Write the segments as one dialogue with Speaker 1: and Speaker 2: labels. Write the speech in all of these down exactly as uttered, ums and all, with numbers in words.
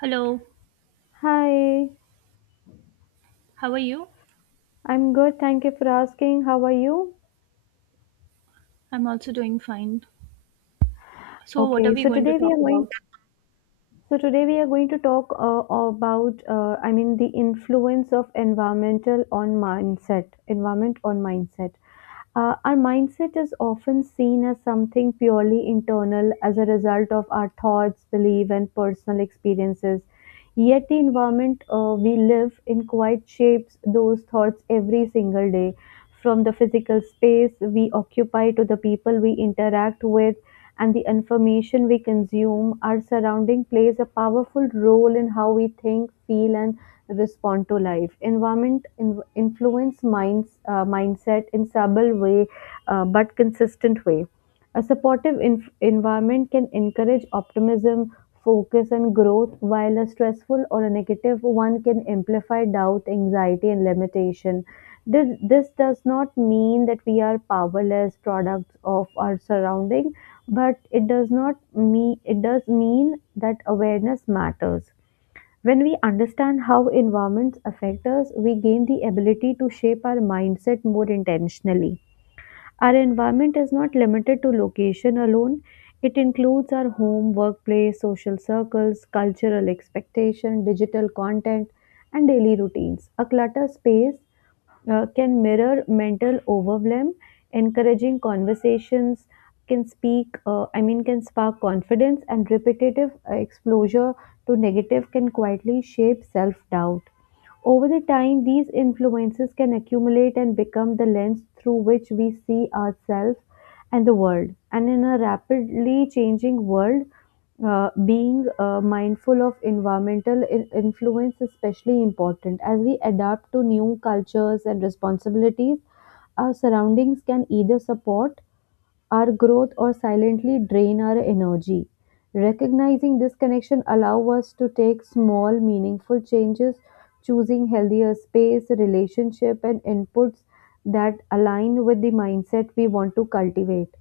Speaker 1: Hello,
Speaker 2: Hi,
Speaker 1: how are you?
Speaker 2: I'm good. Thank you for asking. How are you?
Speaker 1: I'm also doing fine. So, what are
Speaker 2: Okay,
Speaker 1: we
Speaker 2: so
Speaker 1: going to
Speaker 2: today we
Speaker 1: talk
Speaker 2: are going
Speaker 1: about?
Speaker 2: so today we are going to talk uh, about uh, I mean the influence of environmental on mindset, environment on mindset. Uh, our mindset is often seen as something purely internal as a result of our thoughts, belief and personal experiences. Yet the environment uh, we live in quite shapes those thoughts every single day, from the physical space we occupy to the people we interact with and the information we consume. Our surrounding plays a powerful role in how we think, feel, and respond to life. Environment in- influence minds, uh, mindset in subtle way, uh, but consistent way, a supportive inf- environment can encourage optimism, focus, and growth, while a stressful or a negative one can amplify doubt, anxiety, and limitation. This, this does not mean that we are powerless products of our surrounding, but it does not mean, it does mean that awareness matters. When we understand how environments affect us, we gain the ability to shape our mindset more intentionally. Our environment is not limited to location alone. It includes our home, workplace, social circles, cultural expectation, digital content, and daily routines. A cluttered space uh, can mirror mental overwhelm, encouraging conversations can speak, uh, I mean, can spark confidence, and repetitive uh, exposure to negative can quietly shape self doubt. Over the time, these influences can accumulate and become the lens through which we see ourselves and the world. And in a rapidly changing world, uh, being uh, mindful of environmental in- influence is especially important. As we adapt to new cultures and responsibilities, our surroundings can either support our growth or silently drain our energy. Recognizing this connection allow us to take small meaningful changes, choosing healthier space, relationship and inputs that align with the mindset we want to cultivate.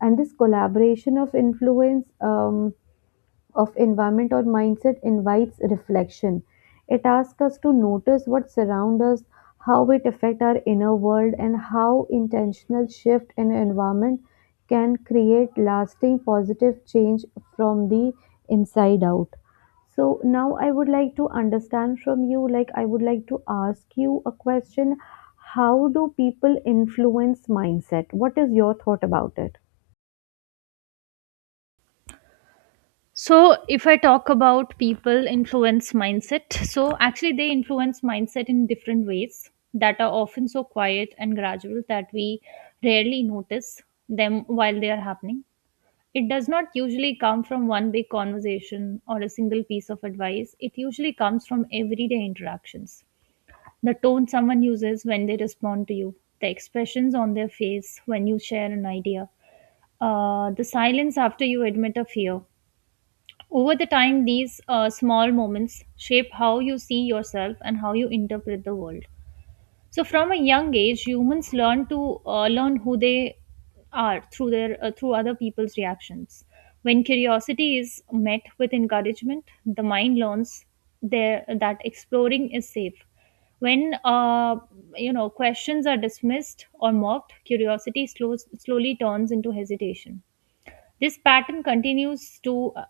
Speaker 2: And this collaboration of influence um, of environment or mindset invites reflection. It asks us to notice what surrounds us, how it affects our inner world, and how intentional shift in environment can create lasting positive change from the inside out. So now I would like to understand from you, like I would like to ask you a question. How do people influence mindset? What is your thought about it?
Speaker 1: So, if I talk about people influence mindset, so actually they influence mindset in different ways that are often so quiet and gradual that we rarely notice them while they are happening. It does not usually come from one big conversation or a single piece of advice, it usually comes from everyday interactions. The tone someone uses when they respond to you, the expressions on their face when you share an idea, uh, the silence after you admit a fear. Over the time, these uh, small moments shape how you see yourself and how you interpret the world. So from a young age, humans learn to uh, learn who they are through their uh, through other people's reactions. When curiosity is met with encouragement, the mind learns there that exploring is safe. When uh, you know questions are dismissed or mocked, curiosity slows, slowly turns into hesitation. This pattern continues to uh,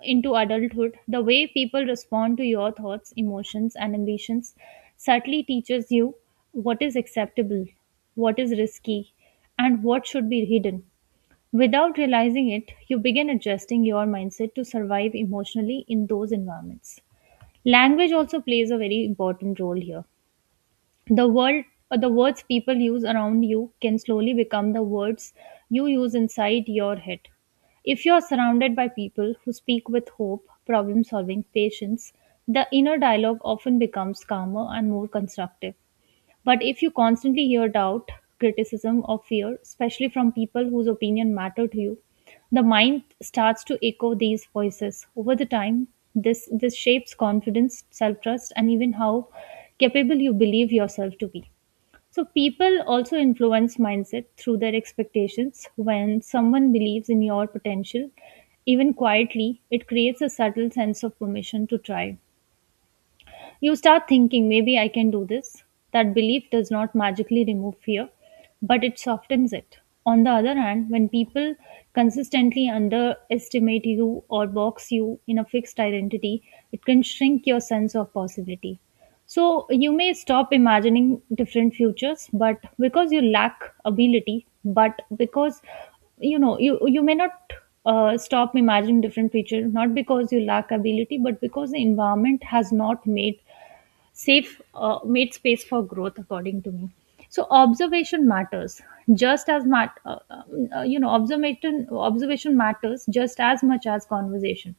Speaker 1: into adulthood. The way people respond to your thoughts, emotions, and ambitions subtly teaches you what is acceptable, what is risky, and what should be hidden. Without realizing it, you begin adjusting your mindset to survive emotionally in those environments. Language also plays a very important role here. The world uh, the words people use around you can slowly become the words you use inside your head. If you are surrounded by people who speak with hope, problem solving, patience, the inner dialogue often becomes calmer and more constructive, but if you constantly hear doubt, criticism, or fear, especially from people whose opinion matter to you, the mind starts to echo these voices. Over the time, this this shapes confidence, self-trust, and even how capable you believe yourself to be. So people also influence mindset through their expectations. When someone believes in your potential, even quietly, it creates a subtle sense of permission to try. You start thinking, maybe I can do this. That belief does not magically remove fear, but it softens it. On the other hand, when people consistently underestimate you or box you in a fixed identity, it can shrink your sense of possibility. So you may stop imagining different futures, but because you lack ability, but because you know you you may not uh, stop imagining different future, not because you lack ability, but because the environment has not made safe uh, made space for growth, according to me. So observation matters just as mat- uh, uh, uh, you know observation observation matters just as much as conversation.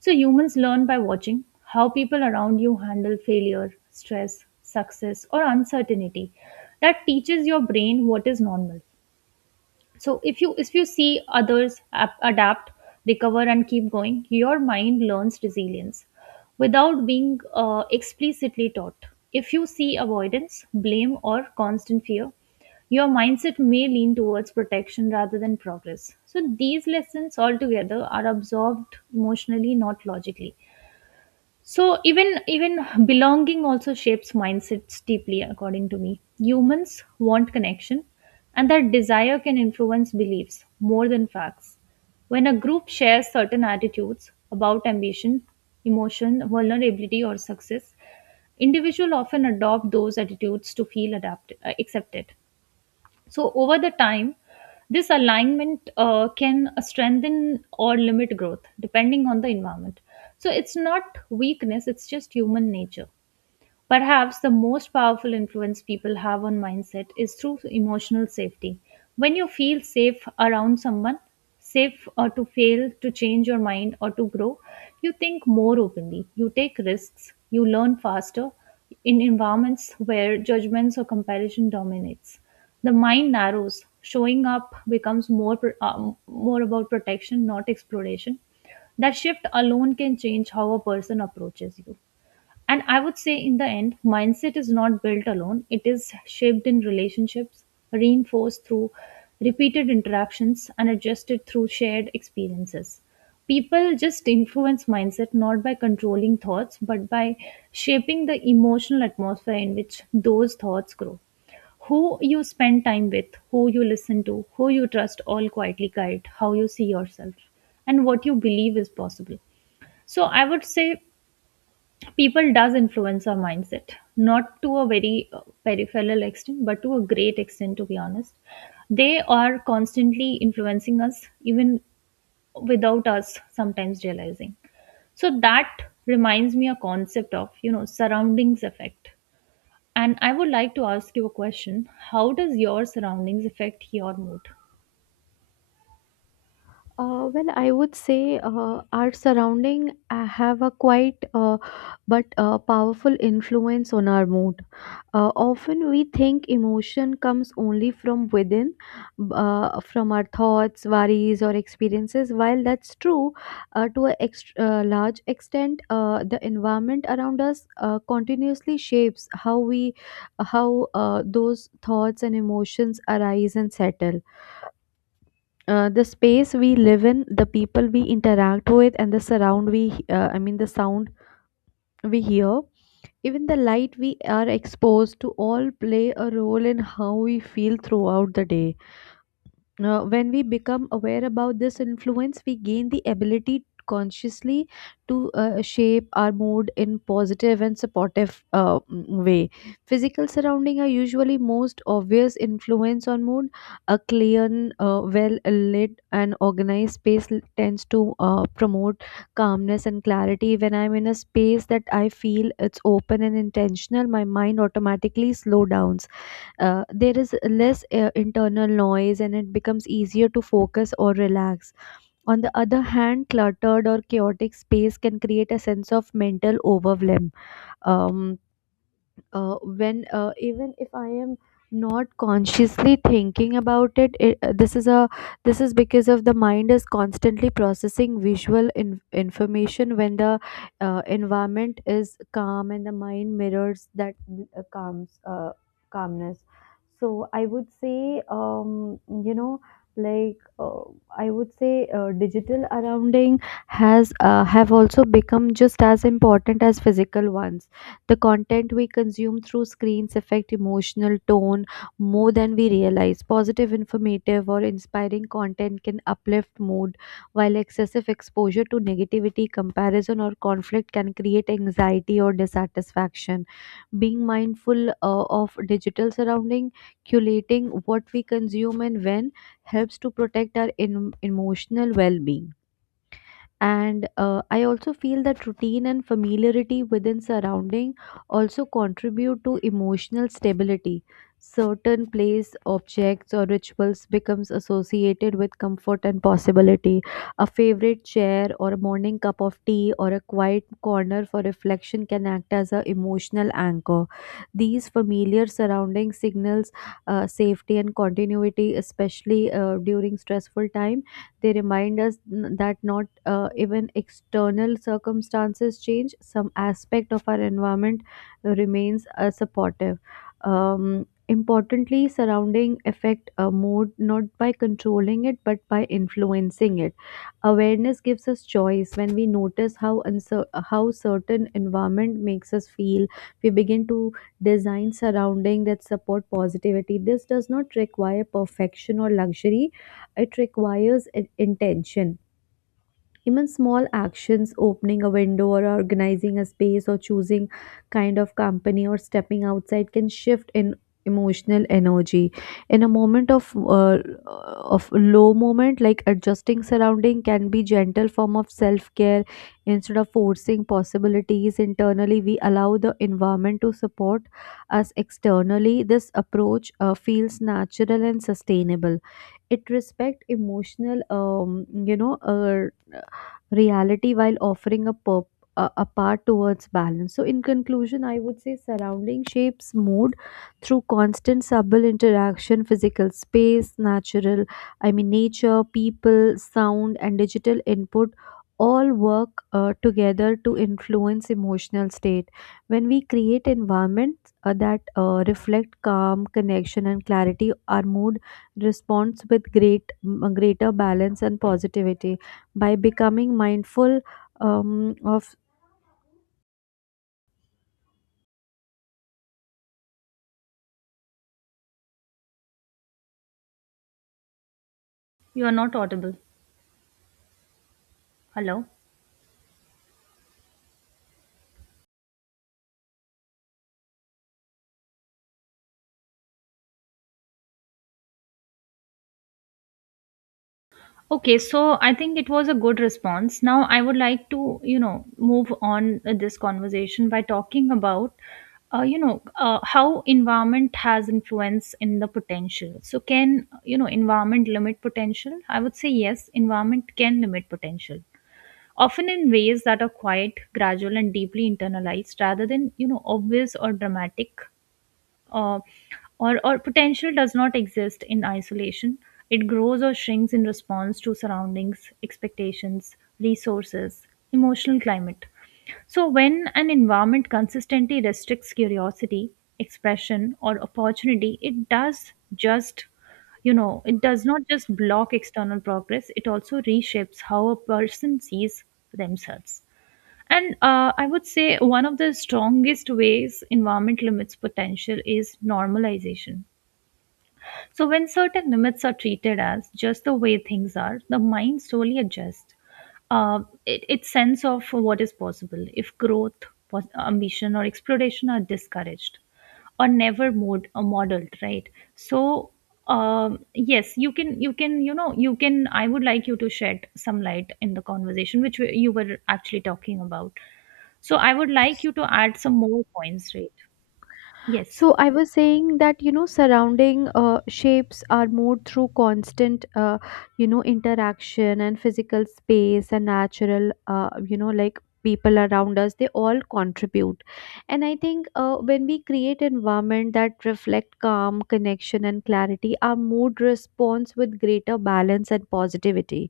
Speaker 1: So humans learn by watching how people around you handle failure, stress, success, or uncertainty. That teaches your brain what is normal. So if you if you see others ap- adapt, recover, and keep going, your mind learns resilience without being uh, explicitly taught. If you see avoidance, blame, or constant fear, your mindset may lean towards protection rather than progress. So these lessons altogether are absorbed emotionally, not logically. So even even belonging also shapes mindsets deeply, according to me. Humans want connection, and that desire can influence beliefs more than facts. When a group shares certain attitudes about ambition, emotion, vulnerability, or success, individuals often adopt those attitudes to feel adapted, uh, accepted. So, over the time, this alignment uh, can strengthen or limit growth depending on the environment. So, it's not weakness, it's just human nature. Perhaps the most powerful influence people have on mindset is through emotional safety. When you feel safe around someone, safe or to fail, to change your mind or to grow, you think more openly, you take risks, you learn faster in environments where judgments or comparison dominates. The mind narrows, showing up becomes more pr- um, more about protection, not exploration. That shift alone can change how a person approaches you. And I would say, in the end, mindset is not built alone, it is shaped in relationships, reinforced through repeated interactions, and adjusted through shared experiences. People just influence mindset not by controlling thoughts, but by shaping the emotional atmosphere in which those thoughts grow. Who you spend time with, who you listen to, who you trust all quietly guide how you see yourself and what you believe is possible. So I would say people does influence our mindset not to a very uh, peripheral extent but to a great extent, to be honest. They are constantly influencing us even without us sometimes realizing. So that reminds me a concept of, you know, surroundings effect, and I would like to ask you a question: how does your surroundings affect your mood?
Speaker 2: Uh, well, I would say uh, our surrounding uh, have a quite uh, but uh, powerful influence on our mood. Uh, often we think emotion comes only from within, b- uh, from our thoughts, worries, or experiences. While that's true, uh, to a ext- uh, large extent, uh, the environment around us uh, continuously shapes how we, how uh, those thoughts and emotions arise and settle. Uh, the space we live in, the people we interact with, and the surround we, uh, I mean, the sound we hear, even the light we are exposed to all play a role in how we feel throughout the day. Uh, when we become aware about this influence we gain the ability consciously to uh, shape our mood in positive and supportive uh, mm, way. Physical surrounding are usually most obvious influence on mood. A clean uh, well lit and organized space l- tends to uh, promote calmness and clarity. When I'm in a space that I feel it's open and intentional my mind automatically slow downs. Uh, there is less uh, internal noise and it becomes easier to focus or relax. On the other hand, cluttered or chaotic space can create a sense of mental overwhelm. Um, uh, when uh, Even if I am not consciously thinking about it, it uh, this is a this is because of the mind is constantly processing visual in, information. When the uh, environment is calm and the mind mirrors that uh, calms uh, calmness. So I would say um, you know like uh, I would say uh, digital surrounding has uh, have also become just as important as physical ones. The content we consume through screens affect emotional tone more than we realize. Positive, informative, or inspiring content can uplift mood, while excessive exposure to negativity, comparison, or conflict can create anxiety or dissatisfaction. Being mindful uh, of digital surrounding, curating what we consume and when helps to protect our em- emotional well-being. And uh, I also feel that routine and familiarity within surrounding also contribute to emotional stability. Certain place objects or rituals becomes associated with comfort and possibility. A favorite chair or a morning cup of tea or a quiet corner for reflection can act as a emotional anchor. These familiar surroundings signals uh, safety and continuity, especially uh, during stressful time. They remind us n- that not uh, even external circumstances change, some aspect of our environment remains uh, supportive. Um, importantly, surrounding affect a mood not by controlling it but by influencing it. Awareness gives us choice. When we notice how uncer- how certain environment makes us feel, we begin to design surrounding that support positivity. This does not require perfection or luxury, it requires i- intention. Even small actions, opening a window or organizing a space or choosing kind of company or stepping outside can shift in emotional energy. In a moment of uh, of low moment, like adjusting surrounding can be gentle form of self care. Instead of forcing possibilities internally we allow the environment to support us externally. This approach uh, feels natural and sustainable. It respect emotional um, you know uh, reality while offering a purp a a path towards balance. So, in conclusion, I would say surrounding shapes mood through constant subtle interaction, physical space, natural, I mean, nature, people, sound, and digital input all work uh, together to influence emotional state. When we create environments uh, that uh, reflect calm connection and clarity our mood responds with great greater balance and positivity by becoming mindful um, of
Speaker 1: You are not audible. Hello. Okay, so I think it was a good response. Now I would like to, you know, move on uh, this conversation by talking about, uh, you know, uh, how environment has influence in the potential. So can, you know, environment limit potential? I would say yes, environment can limit potential, often in ways that are quiet, gradual, and deeply internalized rather than, you know, obvious or dramatic. Uh, or, or potential does not exist in isolation. It grows or shrinks in response to surroundings, expectations, resources, emotional climate. So, when an environment consistently restricts curiosity, expression, or opportunity, it does just, you know, it does not just block external progress, it also reshapes how a person sees themselves. And uh, I would say one of the strongest ways environment limits potential is normalization. So, when certain limits are treated as just the way things are, the mind slowly adjusts uh, it, its sense of what is possible if growth, pos- ambition, or exploration are discouraged or never mod- uh, modeled, right? So, um, yes, you can, you can, you know, you can. I would like you to shed some light in the conversation which we- you were actually talking about. So I would like you to add some more points, right? Yes.
Speaker 2: so I was saying that you know surrounding uh, shapes our mood through constant uh, you know interaction, and physical space and natural uh, you know like people around us, they all contribute. And I think uh, when we create environment that reflect calm connection and clarity our mood responds with greater balance and positivity.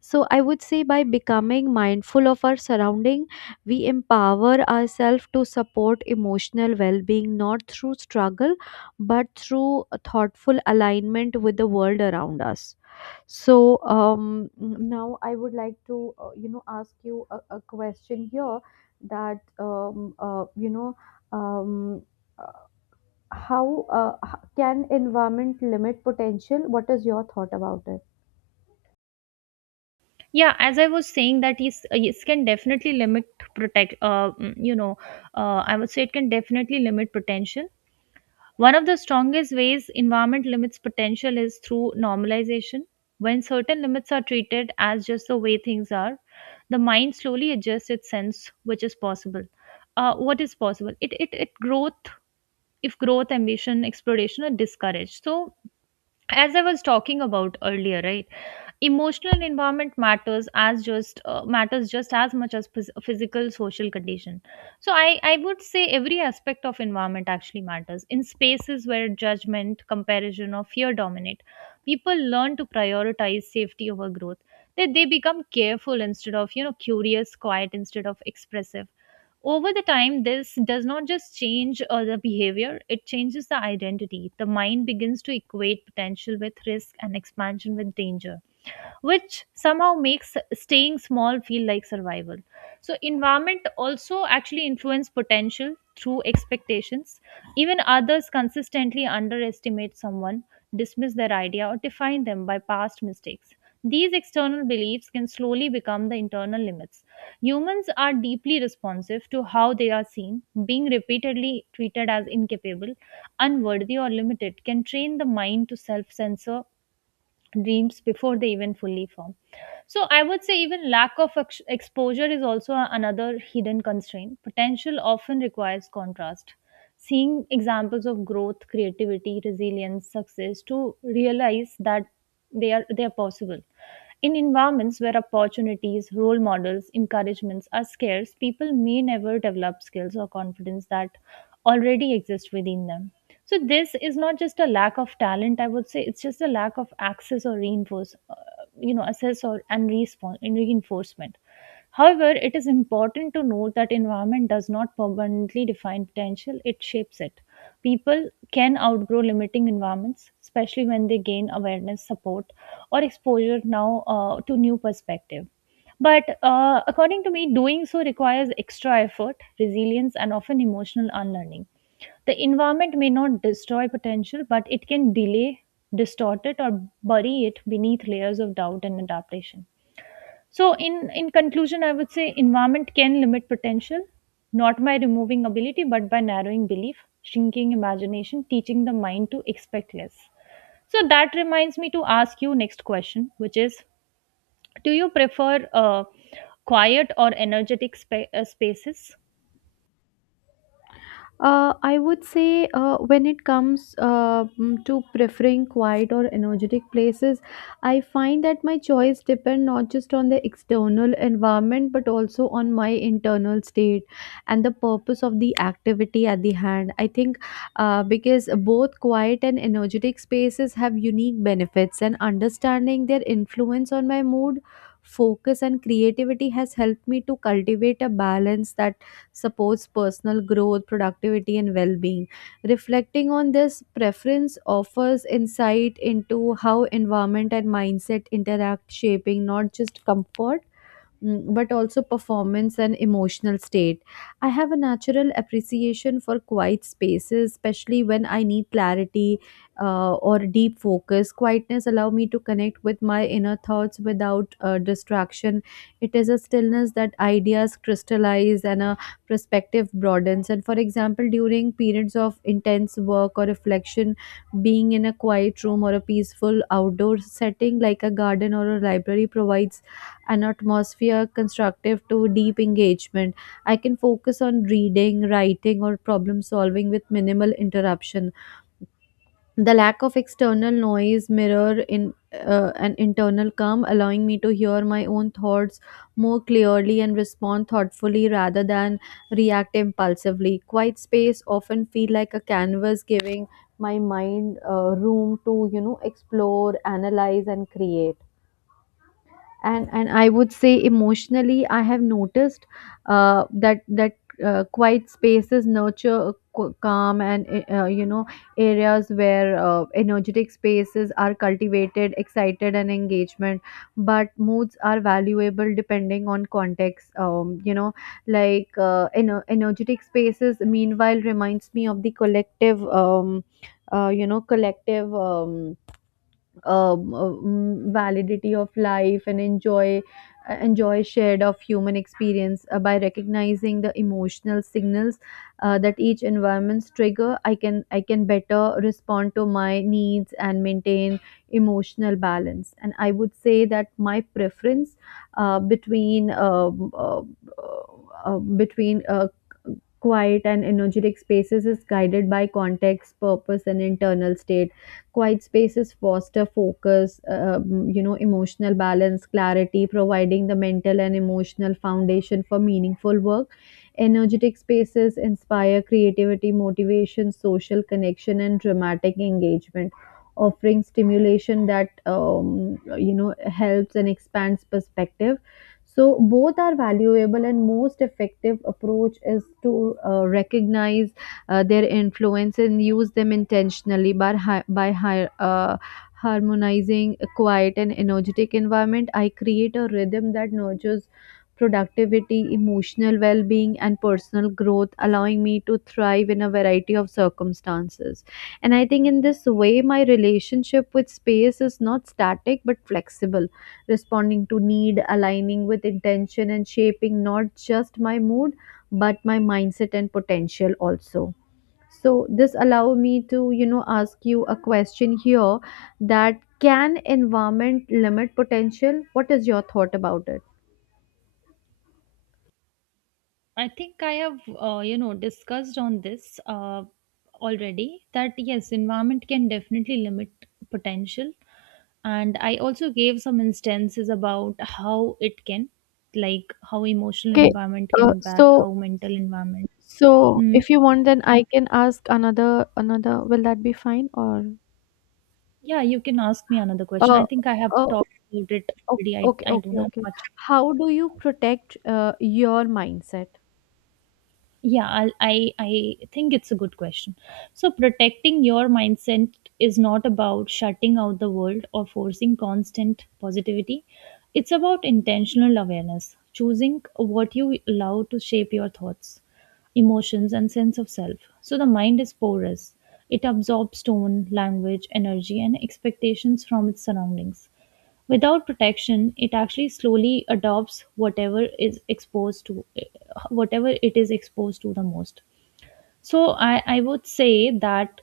Speaker 2: So I would say by becoming mindful of our surrounding, we empower ourselves to support emotional well-being not through struggle, but through a thoughtful alignment with the world around us. So um, now I would like to uh, you know ask you a, a question here that um, uh, you know um, uh, how uh, h- can environment limit potential? What is your thought about it?
Speaker 1: Yeah, as I was saying that is uh, it can definitely limit protect uh, mm, you know uh, I would say it can definitely limit potential. One of the strongest ways environment limits potential is through normalization. When certain limits are treated as just the way things are, the mind slowly adjusts its sense which is possible. Uh, what is possible? It it it growth if growth, ambition, exploration are discouraged. So as I was talking about earlier, right? Emotional environment matters as just uh, matters just as much as phys- physical social condition. So I I would say every aspect of environment actually matters. In spaces where judgment, comparison, or fear dominate, people learn to prioritize safety over growth. That they they become careful instead of, you know, curious, quiet instead of expressive. Over the time, this does not just change uh, the behavior; it changes the identity. The mind begins to equate potential with risk and expansion with danger, which somehow makes staying small feel like survival. So environment also actually influence potential through expectations. Even others consistently underestimate someone, dismiss their idea, or define them by past mistakes, these external beliefs can slowly become the internal limits. Humans are deeply responsive to how they are seen. Being repeatedly treated as incapable, unworthy, or limited can train the mind to self censor dreams before they even fully form. So I would say even lack of ex- exposure is also a- another hidden constraint. Potential often requires contrast. Seeing examples of growth, creativity, resilience, success to realize that they are they are possible. In environments where opportunities, role models, encouragements are scarce, people may never develop skills or confidence that already exist within them. So this is not just a lack of talent, I would say it's just a lack of access or reinforce uh, you know assess or and response and reinforcement. However, it is important to note that environment does not permanently define potential, it shapes it. People can outgrow limiting environments, especially when they gain awareness, support, or exposure now uh, to new perspective. But uh, according to me, doing so requires extra effort, resilience, and often emotional unlearning. The environment may not destroy potential, but it can delay, distort it, or bury it beneath layers of doubt and adaptation. So, in, in conclusion, I would say environment can limit potential, not by removing ability, but by narrowing belief, shrinking imagination, teaching the mind to expect less. So, that reminds me to ask you next question, which is, do you prefer uh, quiet or energetic spa- uh, spaces?
Speaker 2: Uh, I would say uh, when it comes uh, mm, to preferring quiet or energetic places, I find that my choice depend not just on the external environment but also on my internal state and the purpose of the activity at the hand. I think uh, because both quiet and energetic spaces have unique benefits, and understanding their influence on my mood. Focus and creativity has helped me to cultivate a balance that supports personal growth, productivity, and well being. Reflecting on this preference offers insight into how environment and mindset interact, shaping not just comfort mm, but also performance and emotional state. I have a natural appreciation for quiet spaces, especially when I need clarity uh, or deep focus. Quietness allow me to connect with my inner thoughts without uh, distraction. It is a stillness that ideas crystallize and a perspective broadens. And for example, during periods of intense work or reflection, being in a quiet room or a peaceful outdoor setting like a garden or a library provides an atmosphere constructive to deep engagement. I can focus on reading, writing, or problem solving with minimal interruption. The lack of external noise mirror in uh, an internal calm, allowing me to hear my own thoughts more clearly and respond thoughtfully rather than react impulsively. Quiet space often feel like a canvas, giving my mind uh, room to you know explore, analyze, and create. And and I would say emotionally I have noticed uh, that that uh, quiet spaces nurture a calm, and uh, you know areas where uh, energetic spaces are cultivated excited and engagement. But moods are valuable depending on context. Um, you know like uh, ener- energetic spaces meanwhile reminds me of the collective um, uh, you know collective um, um, um, validity of life and enjoy uh, enjoy shared of human experience. Uh, by recognizing the emotional signals uh, that each environment's trigger i can I can better respond to my needs and maintain emotional balance. And I would say that my preference uh, between um, uh, uh, between uh, quiet and energetic spaces is guided by context purpose and internal state. Quiet spaces foster focus, um, you know, emotional balance, clarity, providing the mental and emotional foundation for meaningful work. Energetic spaces inspire creativity, motivation, social connection, and dramatic engagement, offering stimulation that um, you know helps and expands perspective. So both are valuable, and most effective approach is to uh, recognize uh, their influence and use them intentionally by, hi- by hi- uh, harmonizing a quiet and energetic environment. I create a rhythm that nurtures productivity, emotional well-being, and personal growth, allowing me to thrive in a variety of circumstances. And I think in this way my relationship with space is not static but flexible, responding to need, aligning with intention, and shaping not just my mood but my mindset and potential also. So this allow me to, you know, ask you a question here, that can environment limit potential? What is your thought about it?
Speaker 1: I think I have, uh, you know, discussed on this uh, already that yes, environment can definitely limit potential. And I also gave some instances about how it can, like how emotional
Speaker 2: Okay,
Speaker 1: environment can
Speaker 2: uh,
Speaker 1: impact,
Speaker 2: so
Speaker 1: how mental environment.
Speaker 2: so
Speaker 1: Hmm.
Speaker 2: if you want, then I can ask another another. Will that be fine or?
Speaker 1: Yeah, you can ask me another question.
Speaker 2: Uh,
Speaker 1: I think I have
Speaker 2: uh,
Speaker 1: talked about it
Speaker 2: okay,
Speaker 1: already. I,
Speaker 2: okay,
Speaker 1: I don't
Speaker 2: okay,
Speaker 1: have
Speaker 2: okay.
Speaker 1: much.
Speaker 2: How do you protect uh, your mindset?
Speaker 1: Yeah, I'll, I I think it's a good question. So protecting your mindset is not about shutting out the world or forcing constant positivity. It's about intentional awareness, choosing what you allow to shape your thoughts, emotions and sense of self. So the mind is porous. It absorbs tone, language, energy and expectations from its surroundings. Without protection, it actually slowly adopts whatever is exposed to whatever it is exposed to the most. So I, I would say that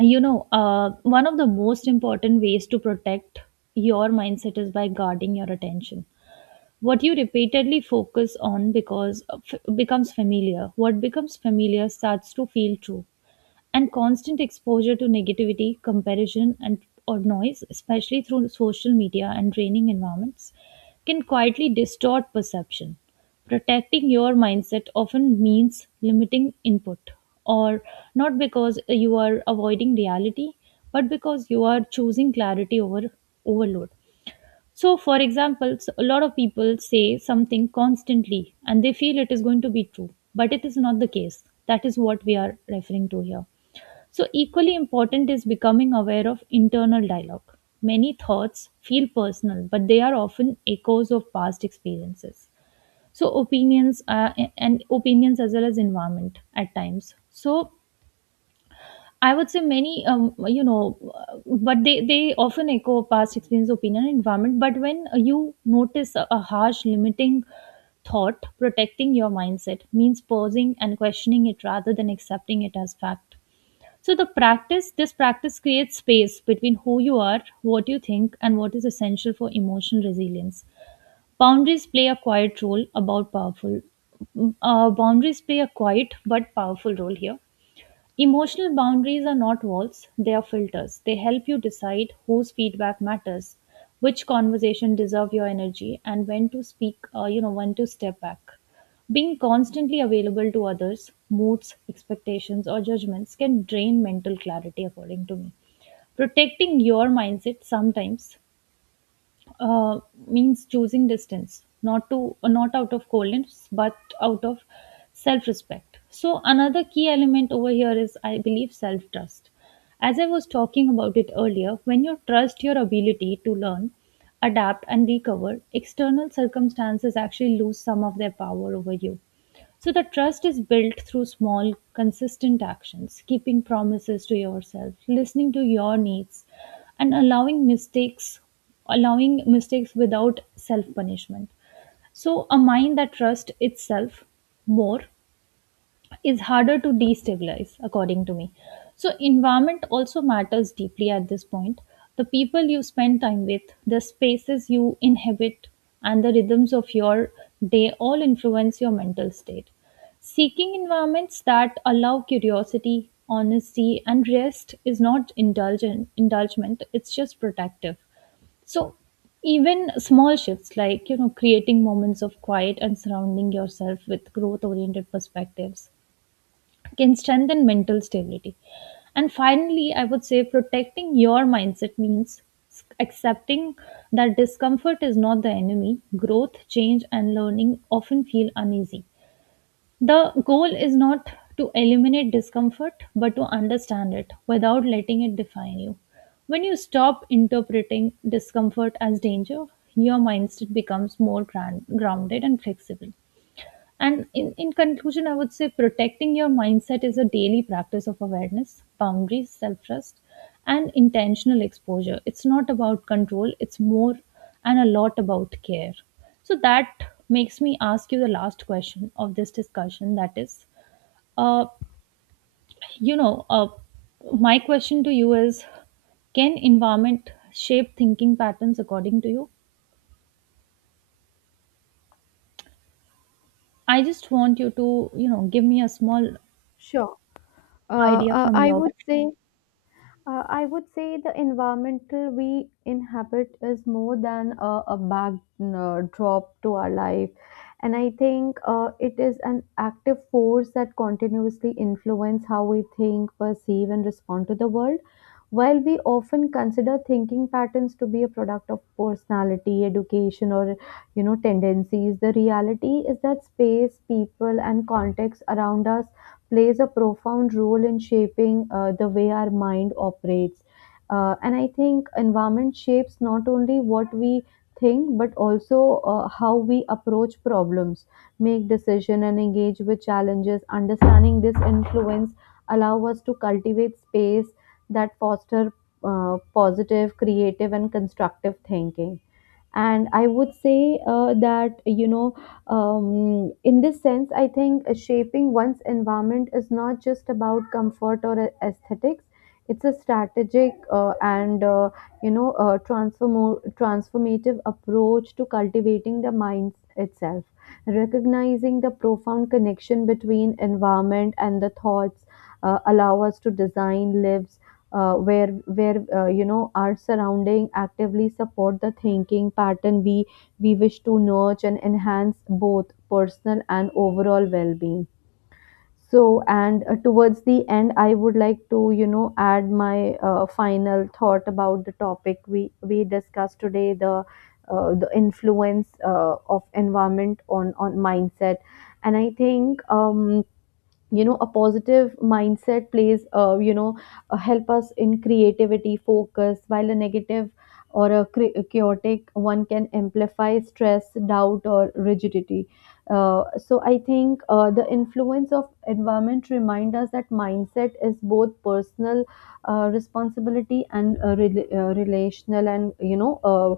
Speaker 1: you know uh, one of the most important ways to protect your mindset is by guarding your attention. What you repeatedly focus on because uh, f- becomes familiar. What becomes familiar starts to feel true and constant exposure to negativity, comparison, and or noise, especially through social media and training environments, can quietly distort perception. Protecting your mindset often means limiting input, or not because you are avoiding reality, but because you are choosing clarity over overload. So, for example, s- a lot of people say something constantly and they feel it is going to be true, but it is not the case. That is what we are referring to here. So, equally important is becoming aware of internal dialogue. Many thoughts feel personal, but they are often echoes of past experiences. So, opinions uh, and opinions as well as environment at times. So, I would say many, um, you know, uh, but they, they often echo past experience, opinion, and environment. But when you notice a, a harsh, limiting thought, protecting your mindset means pausing and questioning it rather than accepting it as fact. So the practice, this practice creates space between who you are, what you think, and what is essential for emotional resilience. Boundaries play a quiet role about powerful. Uh, boundaries play a quiet but powerful role here. Emotional boundaries are not walls, they are filters. They help you decide whose feedback matters, which conversation deserve your energy, and when to speak, uh, you know, when to step back. Being constantly available to others, moods, expectations, or judgments can drain mental clarity, according to me. Protecting your mindset sometimes uh, means choosing distance, not to uh, not out of coldness but out of self respect. So another key element over here is I believe self trust. As I was talking about it earlier, when you trust your ability to learn, adapt and recover, external circumstances actually lose some of their power over you. So the trust is built through small, consistent actions, keeping promises to yourself, listening to your needs, and allowing mistakes, allowing mistakes without self punishment. So a mind that trusts itself more is harder to destabilize, according to me. So, environment also matters deeply at this point. The people you spend time with, the spaces you inhabit, and the rhythms of your day all influence your mental state. Seeking environments that allow curiosity, honesty, and rest is not indulgent, indulgement, it's just protective. So even small shifts like you know creating moments of quiet and surrounding yourself with growth oriented perspectives can strengthen mental stability. And finally, I would say protecting your mindset means accepting that discomfort is not the enemy. Growth, change, and learning often feel uneasy. The goal is not to eliminate discomfort, but to understand it without letting it define you. When you stop interpreting discomfort as danger, your mindset becomes more gran- grounded and flexible. And in, in conclusion, I would say protecting your mindset is a daily practice of awareness, boundaries, self trust, and intentional exposure. It's not about control, it's more and a lot about care. So that makes me ask you the last question of this discussion, that is, uh, you know, uh, my question to you is can environment shape thinking patterns according to you? I just want you to, you know, give me a small
Speaker 2: Sure. Uh,
Speaker 1: idea
Speaker 2: uh,
Speaker 1: from
Speaker 2: I
Speaker 1: your.
Speaker 2: would say Uh, I would say the environmental we inhabit is more than a, a backdrop to our life. And I think uh, it is an active force that continuously influence how we think, perceive, and respond to the world. While we often consider thinking patterns to be a product of personality, education, or you know tendencies, the reality is that space, people, and context around us plays a profound role in shaping uh, the way our mind operates. Uh, and I think environment shapes not only what we think but also uh, how we approach problems, make decision, and engage with challenges. Understanding this influence allow us to cultivate space that foster uh, positive, creative, and constructive thinking. And I would say uh, that, you know, um, in this sense, I think uh, shaping one's environment is not just about comfort or a- aesthetics. It's a strategic uh, and, uh, you know, uh, transform- transformative approach to cultivating the mind itself. Recognizing the profound connection between environment and the thoughts uh, allow us to design, live, uh, where where uh, you know our surrounding actively support the thinking pattern we we wish to nurture and enhance both personal and overall well-being. So and uh, towards the end I would like to you know add my uh, final thought about the topic we we discussed today, the uh, the influence uh, of environment on on mindset. And I think um you know a positive mindset plays uh, you know uh, help us in creativity focus, while a negative or a cre- a chaotic one can amplify stress, doubt, or rigidity. Uh, so I think uh, the influence of environment remind us that mindset is both personal uh, responsibility and uh, rela- uh, relational and you know uh,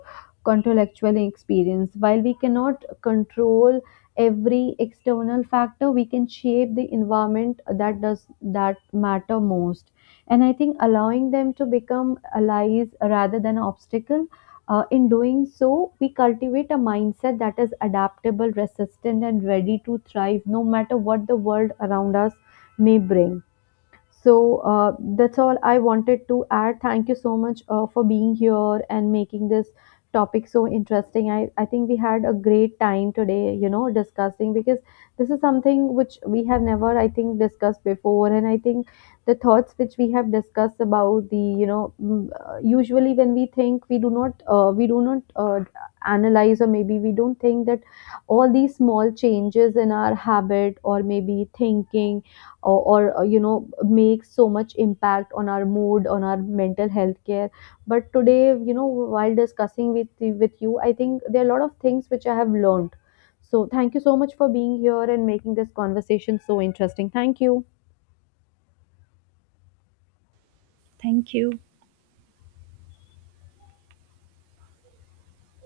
Speaker 2: contextual experience. While we cannot control every external factor, we can shape the environment that does that matter most. And I think allowing them to become allies rather than obstacle. Uh, in doing so we cultivate a mindset that is adaptable, resistant, and ready to thrive no matter what the world around us may bring. So uh, that's all I wanted to add. Thank you so much uh, for being here and making this topic so interesting. I, I think we had a great time today, you know, discussing, because this is something which we have never, I think, discussed before. And I think the thoughts which we have discussed about the, you know, mm, uh, usually when we think we do not, uh, we do not uh, analyze, or maybe we don't think that all these small changes in our habit or maybe thinking or, or uh, you know makes so much impact on our mood, on our mental health care. But today you know while discussing with with you I think there are a lot of things which I have learned. So thank you so much for being here and making this conversation so interesting. Thank you.
Speaker 1: Thank you.